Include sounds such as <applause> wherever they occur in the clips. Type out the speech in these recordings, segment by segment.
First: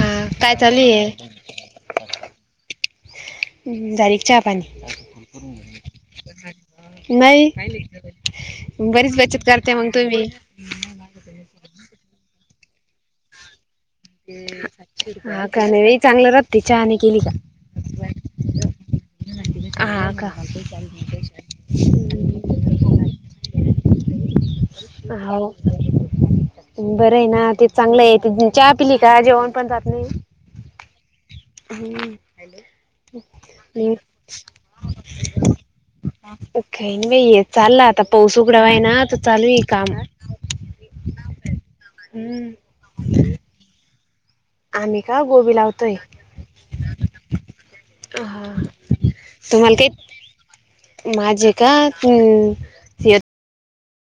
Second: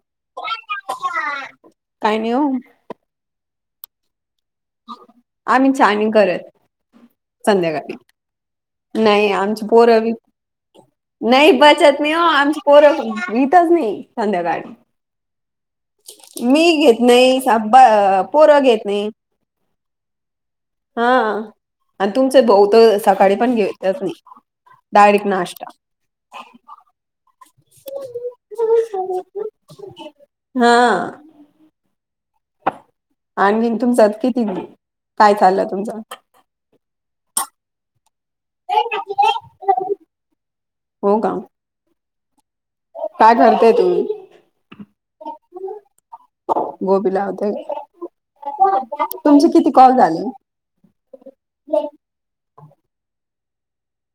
अ काय चालूय काय नाही हो दारीकच्या आम्ही छान करत नाही संध्याकाळी बरीच नाही बचत आमची करते मग तू पोरं मी नाही बचत नाही हो आमची पोरख लतच नाही ते संध्याकाळी स मी घेत नाही पोर घेत नाही हा का हा आणि तुमच बऊत सकाळी पण घेऊ त्याच नाही डायरेक्ट हो नाश्ता बर आहे ना ते चांगलं आहे त चहा पिली का जेवण पण जात नाही हा हम्म आणी नाही, तुमचा किती काय चाललं तुमचा कान व चालला आता पाऊस उघडावा आहे ना तर चालू आहे काम हो का हम्म काय कररतेय तू आम् का गोबी लावतोय गोबी हा. तुमचे किती तुम्हाला कॉल काही झाले माझे का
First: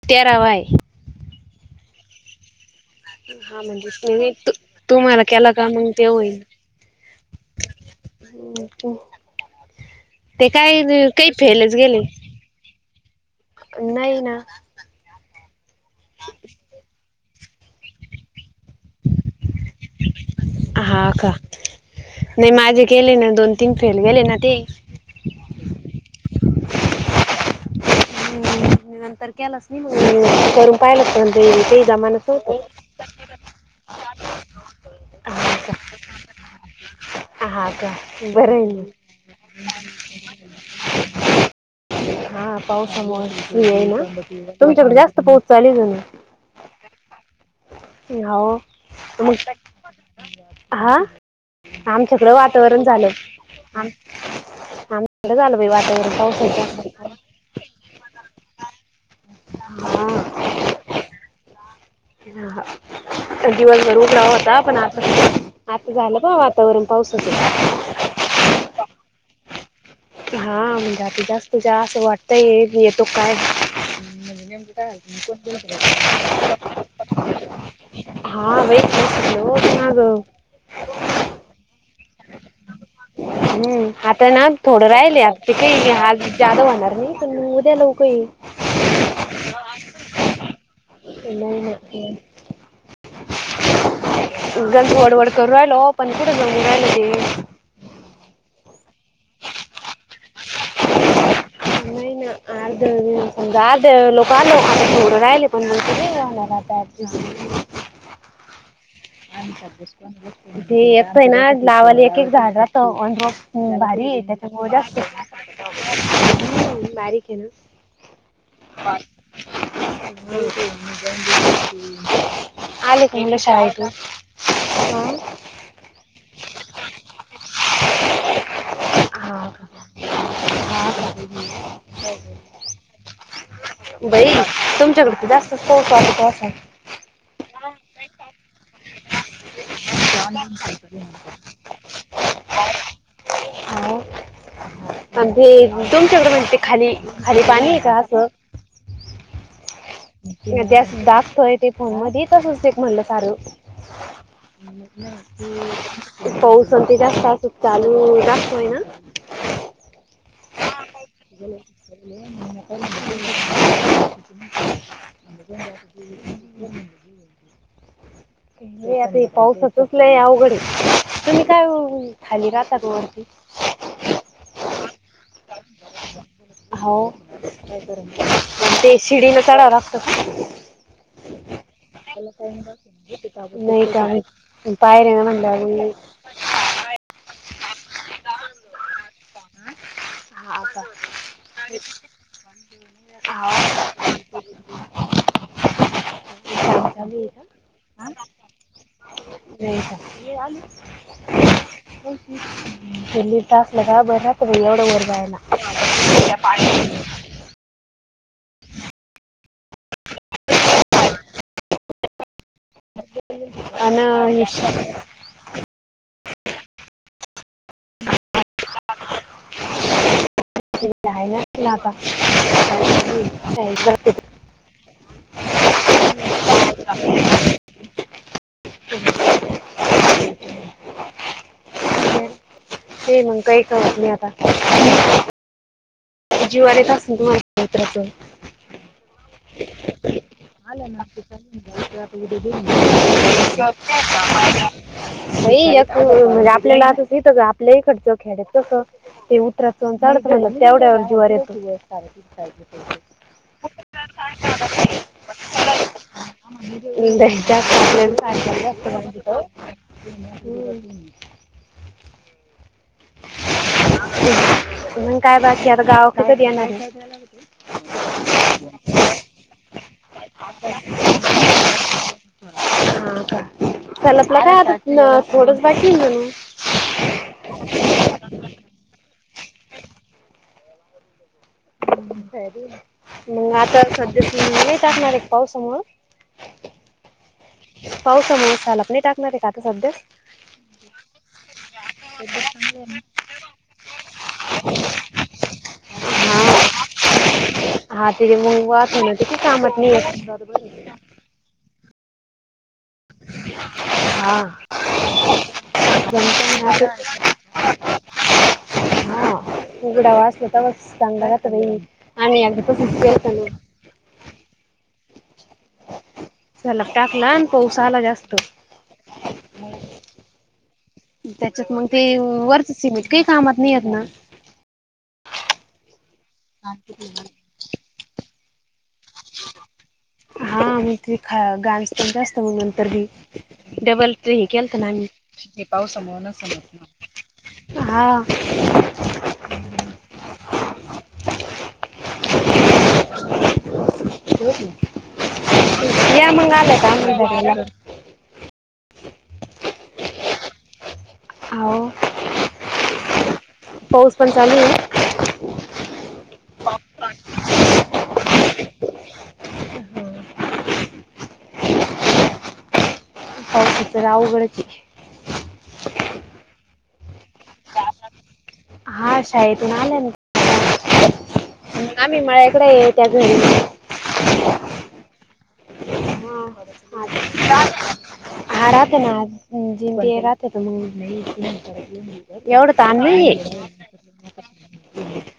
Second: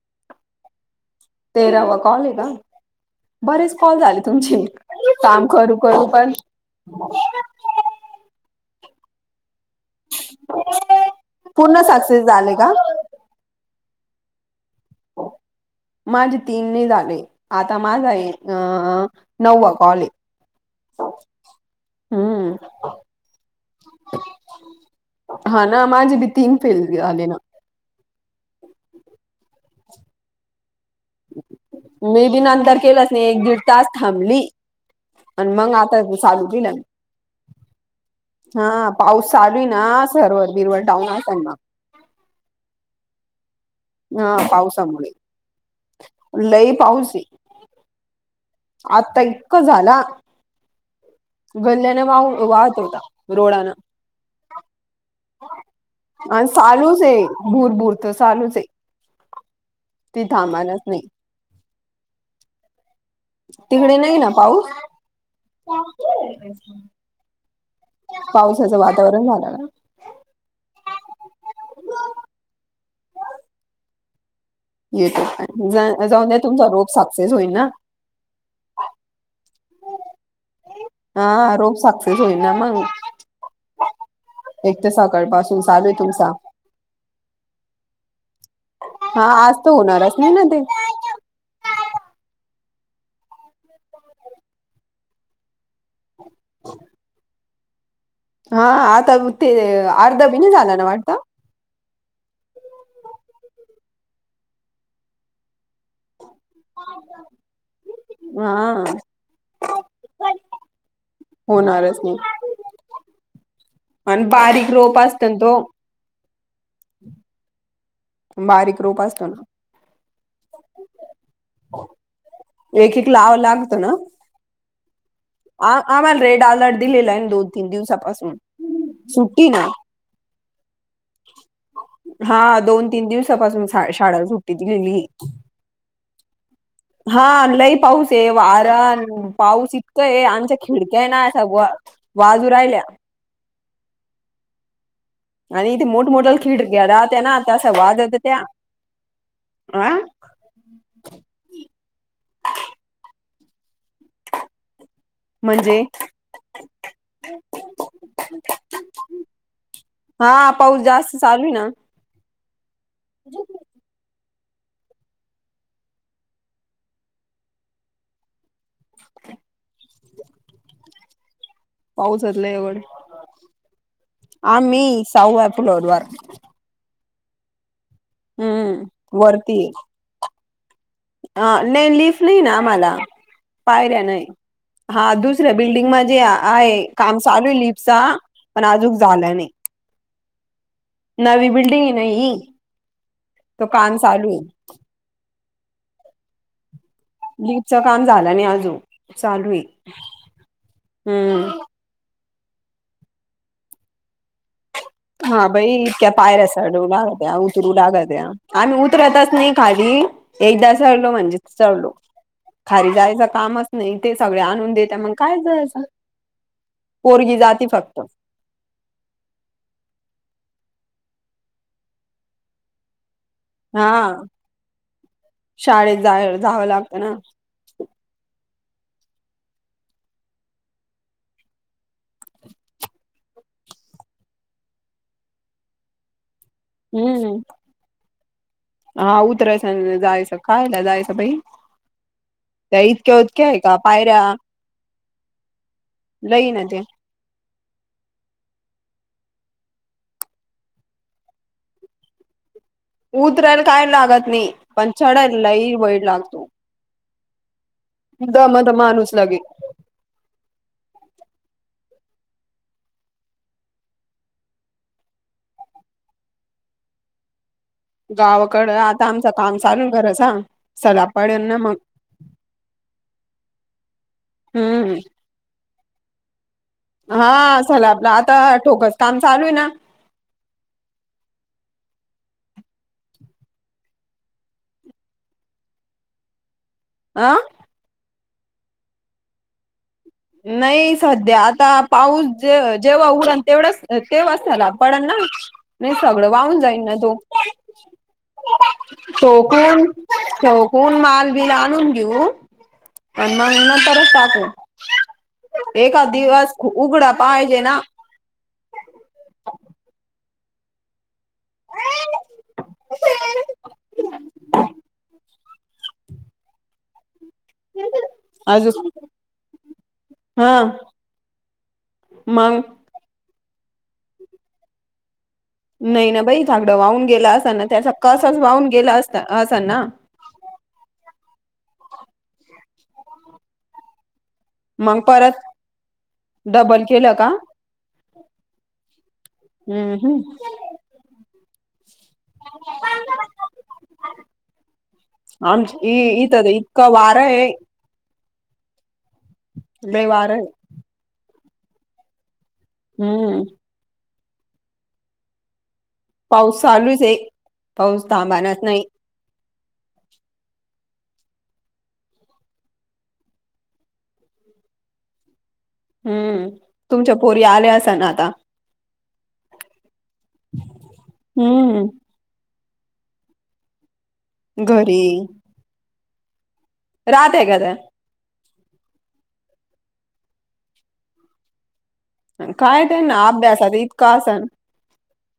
तेरावा आहे तेरावा कॉले का हा बरेच कॉल म्हणजे झाले मी तू तुमची तू मला काम केला का करू मग ते करू पण होईल. <inaudible> ते काय काही फेलच पूर्ण गेले सक्सेस झाले का नाही ना माझे तीनने झाले आता माझ आहे अ नवा हा का नाही हम्म माझे गले ना दोन तीन फेल गेले ना ते हा ना माझे बी तीन फेल आले ना नंतर केलाच करून पाहिलं पण ते ते जमानच मी बी होत नंतर केलंच नाही एक दीड तास थांबली आणि मग आता चालू दि हा का बरं आहे हा ना पाऊस चालू ना सरवर बिरवर टाऊन असल ना हा पावसामुळेो आहे ना हा तुमच्याकडे पावसामुळे जास्त पोच चालेल ना लई पाऊस आहे आता होग इतका झाला हा गल्ल्याने वाह आमच्याकडे वाहत वातावरण होता झालं. रोडाना आम आमच्याकडे झालं बाई वातावरण अ पावसाचं चालूच आहे भूर भूर तर चालूच आहे ती धामालाच नाही ह हा दिवसभर तिकडे नाही उठला ना होता पाऊस पण आ आता झालं ब वातावरण पावसाच पावसाचं वातावरण झालं ना हा म्हणजे आती जास्तुझ असं वाटतय येतो काय युट्यूब ोल जा- जाऊन द्या तुमचा रोप सक्सेस होईल ना हा वई ब हा रोज सक्षक्षस होई ना मग हम्म आता ना एक थोडं तर राहिल अगदी सकाळपासून चालू काही आहे हल तुमचा जादा होणार नाही पण उद्या लऊ काही हा आज तर होणारच नाही ना ते नाही ग वडवड करूयलो ते हा आता ब ते अर्ध नाही ना आर्ध दि सजा आ लोक आलो आताोरं राहिले पण मणार हा ते एकच ना होणारच लावाली एक नाही एक झाड ऑ भारी आहे आणि त्याच्या बारीक रोप मजास्त असतो ना तो बारीक आहे ना बारीक रूप असतो ना एक आले एक का मुलं लावं लागतं शाळेतून ना आ आ मला रेड अलर्ट दिलेला आहे दोन तीन दिवसापासून सुट्टी ना हा हा दोन तीन दिवसापासून बाई शाळाला सुट्टी दिलेली तुमच्याकडे तर जास्तच पाऊस वाटत असेल हा लय पाऊस आर पा कस आहे आमच्या खिडक्या ना अश्या वाजू राहिल्या हो म्हणजे आणि इथे तुमच्याकडे मोठमोठ्या म्हणजे खिडक्या खाली राहत्या ना खाली त्या पाणी अशा आहे का वाजत असं त्या आ ते असं दाबतोय ते फोन मधी तसच ते म्हणलं सार म्हणजे पाऊस अन ते जास्त असं चालू जास्त आहे ना <inaudible> <inaudible> हा पाऊस जास्त <unintelligible> <inaudible> चालू हे आहे ना आता हे पाऊसाच च लय अवघड हे तुम्ही काय पाऊसात खाली लय राहता अवघड का वरती आम्ही सहाव्या फ्लोअर वर का ते शिडी न चढाव लागत आ नाही लिफ्ट नाही ना आम्हाला नाही पायऱ्या का नायी मी हा पायऱ्या ना दुसऱ्या म्हणल्यावर बिल्डिंग मी म्हणजे आहे काम चालू आहे लिफ्ट चा पण आजूक झाल नाही <inaudible> हा आता नवी बिल्डिंग आहे ना ही तो काम चालू आहे हा <inaudible> खाली ये लीपचं का काम झालं नाही अजून चालू आहे. आ ये आली हम्म खालीच असलं का बर राहत हा बई त्या पायऱ्या चढू लागत्या उतरु लागत्या आम्ही उतरतच नाही खाली एकदा चढलो म्हणजे चढलो खाली जायचं कामच नाही ते सगळे आणि आणून देत्या मग काय जायचं पोरगी जाती फक्त ते हाय ना तुला आता हा शाळेत जाय जावं लागतं ना <inaudible> ते- ते मग काही करत नाही आता हजीवावर येत असल ना तुम्हाला हम्म खाली उतरायचं उतरायच अन जायच कायला जायचं बई त्या इतक्या उतक्या आहेत का पायऱ्या ह बई एक म्हणजे आपल्याला आता तिथं आपल्य इकडचं खेड्यात कस ते उतराच अन चढाच म्हणलं तेवढ्यावर जीवावर येत उतरायला काय लागत नाही पण चढायला लयी वेड लागतो त्या दमत स्वप्न्याने माणूस लगे सांगितलेल जास्त करून तिथं मंग काय बाकी आता गावाक कधी येणारेय गावाकड आता आमचं काम चालू खरं सांग सला पडन न मंग हा का सलापला काय आता थोडच बाकी हाय जणू हा सलापला आता ठोकस काम चालू आहे ना मग आता सध्या सलाप नाही टाकणार येका पावसामूळ <inaudible> अ पावसामूळ सलाप नाही टाकणार आहे का आता सध्या नाही सध्या आता पाऊस जे जेव्हा उघडलं तेवढच तेव्हाच सलाप पडण ना नाही सगळं हा वाहून जाईन ना तो हा ते मग वाहत होणं ते काही कामात ठोकून नाही येत. ठोकून मालबिल आणून घेऊ आन मंग नंतरच हा टाकू एका दिवस जमतं ना असं. उघडा पाहिजे ना हा उघडा व असल्या तवाच चांगल राह आणि आता तसंच केलंत ना झलाक टाकला न आजच हा त्याच्यात मग ते मग वरच सीमेट काही कामात नाही आहेत ना नाही ना बाई झागडं वाहून गेला असा ना त्याचा कसच वाहून गेला अस असा ना हा मी ती खा गांस पण जास्त मग नंतरी डबल हे केलत ना मग परत हे पाव समव न डबल केलं का समज हा हम्म <unintelligible> आमचं इ या इथं तर मग आलाय इतका का आम्हाला वारय भेटायला लय वारय आवो. हम्म. पंचालीय. पाऊस चालूचे पाऊस थांबानाच नाय पावसाचतर आवघडचे हम्म तुमच्या पोरी आल्या असा ना आता हा शाळेतून आले ना हम्म आम्ही मळ्या इकडे त्या घरी घरी र्हाते का हा त्या हा राहते ना आज म्हणल ते राहते मग एवढं काय त्यांना तनलई अभ्यासात इतका असन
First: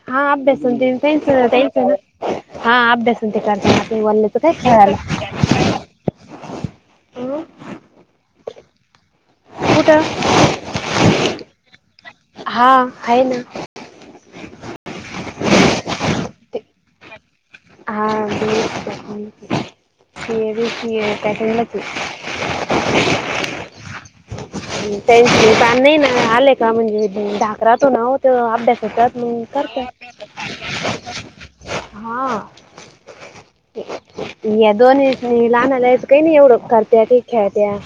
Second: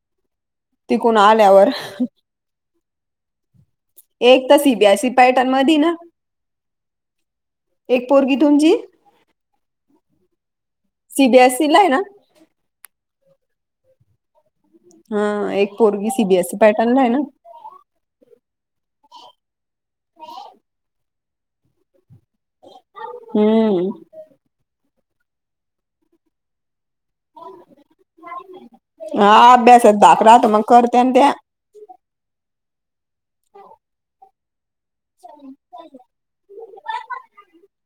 हा अभ्यास तिकून तेेच अं आल्यावर तेच हा अभ्यास ते करतात राती बोल्ले तन ते खेळायला कधी न <unintelligible> एक पोरगी तुमची कुठं सीबीएसई ला आहे ना हा हाय ना हा एक पोरगी सीबीएस ते पॅटनला हाय ना हा सीबीएस पॅटर्न मध्ये सीएबीसीए पॅटर्न मधी हम्म त्यांपी पॅन नाही ना आले का म्हणज. ढाकरात हो ना ते अभ्यासात न हा मग अभ्यासात करतात. धाक राहतो मग करत्या ना त्या हा या. दोन्ही लहनालायच काही नाही एवढं करत्या काही खेळत्या.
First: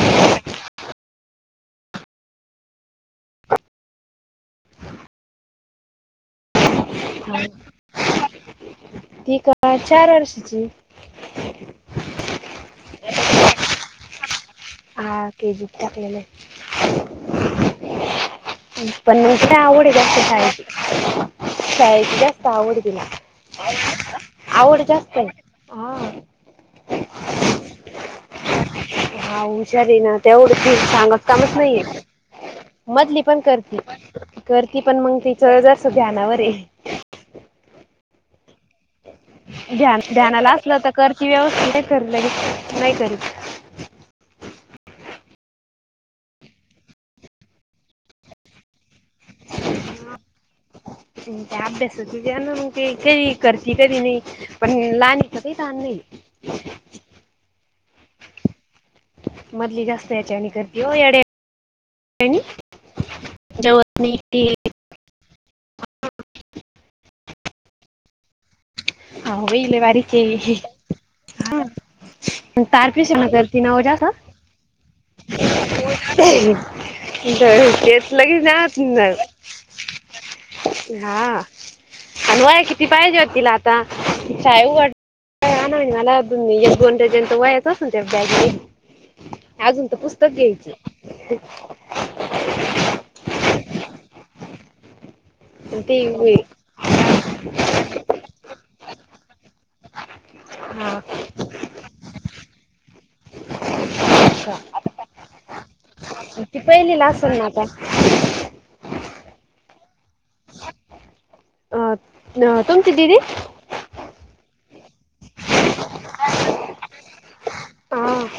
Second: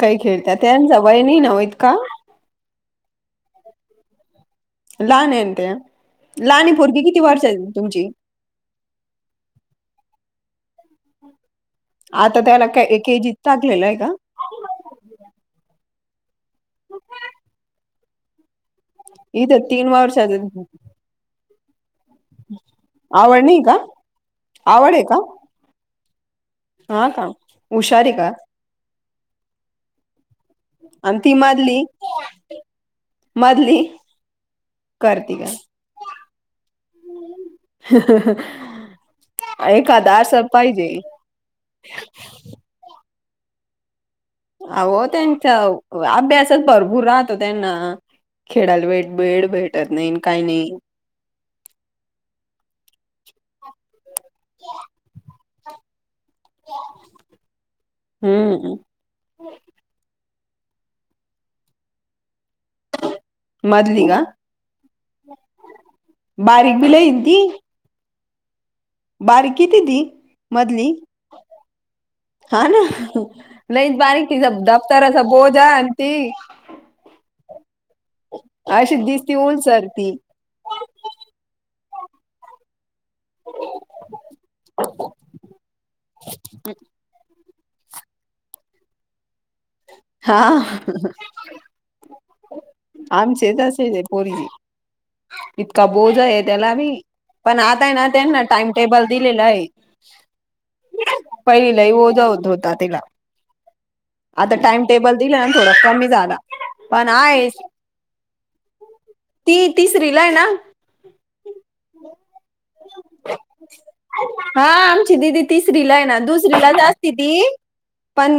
काही खेळता त्यांच वय नाय ना वो ईतका. लहानयना त्या लहान आहे पुरगी किती हा वर्षाचीय तुमची. ती का चार वर्षाची. आता त्याला के केजीत टाकलेलंय का. टाकलेलय. पण तीले इथं तीन आवडय जास्त वर्षाच शाळेची शाळेत. जास्त आवडय तिला आवड नाही का? आवड आहे का? जास्तय हा. हा का हुशारी का. हा हुशारी ना त्यावरी आणि सांगत ती कामच नाहीे. मधली मधली पण करती मधली करती पण मग त करती च का जरास ध्यानावर. हं हं हंहं. ध्यान ध्यानाला असलं तर करती व्यवस्थीत नाही तर नाही नाही करीत. आवो त्यांचा अभ्यासच भरपूर राहतो त्यांना. खेडायला वेड वेड भेटत नईन काय नई. त्या अभ्यासचंयान मग ते कधी करती कधी नाही पण लहानीच काही थान नाही. हम्म. मधली जास्त याच्या आणि. करती वो येडे अणि मधली का? बारीक बी लई ती हाव बारीक बई किती लय ती बारीक ये. मधली? हा ना तारकिशी म करती लईच नवजात ह? बारीक तिचा दप्तराचा बोजा आणि ती अशी दिसती उलसर ती <unintelligible> आलवाय किती पायजत? य उडे मला गोनड जंत व त्या बॅग अजून तर पुस्तक हा घ्यायचे. आमचे तसेच ये पोरगी. आणि इतका ते बोज वे- आहे त्याला बी, पण आताय ना त्यांना टाइम टेबल दिलेलं हये. हा पहिलई ओजा होत होता तिला.. आता टाइम टेबल दिला ना थोडा कमी झाला ती पहिली ला पण असल ना आहेच आता? <inaudible> ती तिसरीलाय ना? अह तुमची दिदी हा आमची दिदी तिसरी ला आहे ना दुसरीलाच आसती ती. हा पण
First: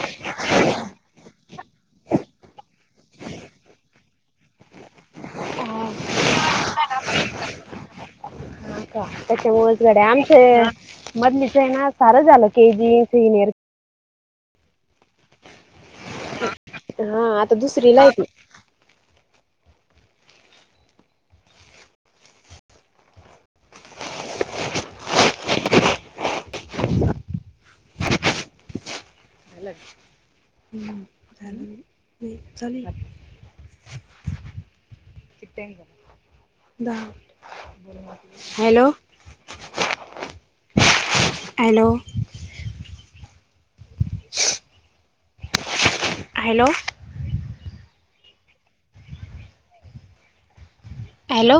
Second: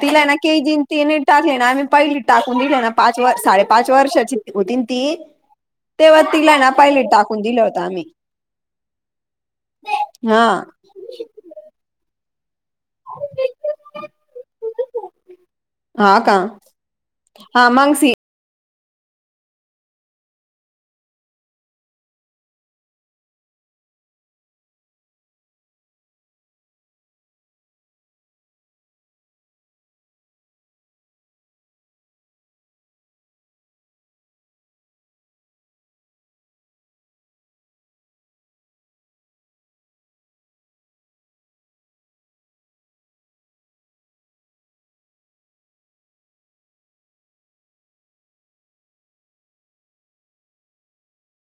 तिला हाय ना के जी न ती ना टाकले ना आम्ही पहिली टाकून दिल ना पाच व साडे पाच वर्षाची होतीन ती. तेव्हा तिला ना पहिलित टाकून दिल होतं आम्ही. का त्याच्यामुळेच गड्या हा आमचं मधलीच आहे ना सार झालं के जी सीनियर हा का? हा आता हा दुसरीला मांगसी हुती. हम्म झालं <unintelligible> हॅलो. हॅलो. Hello, hello,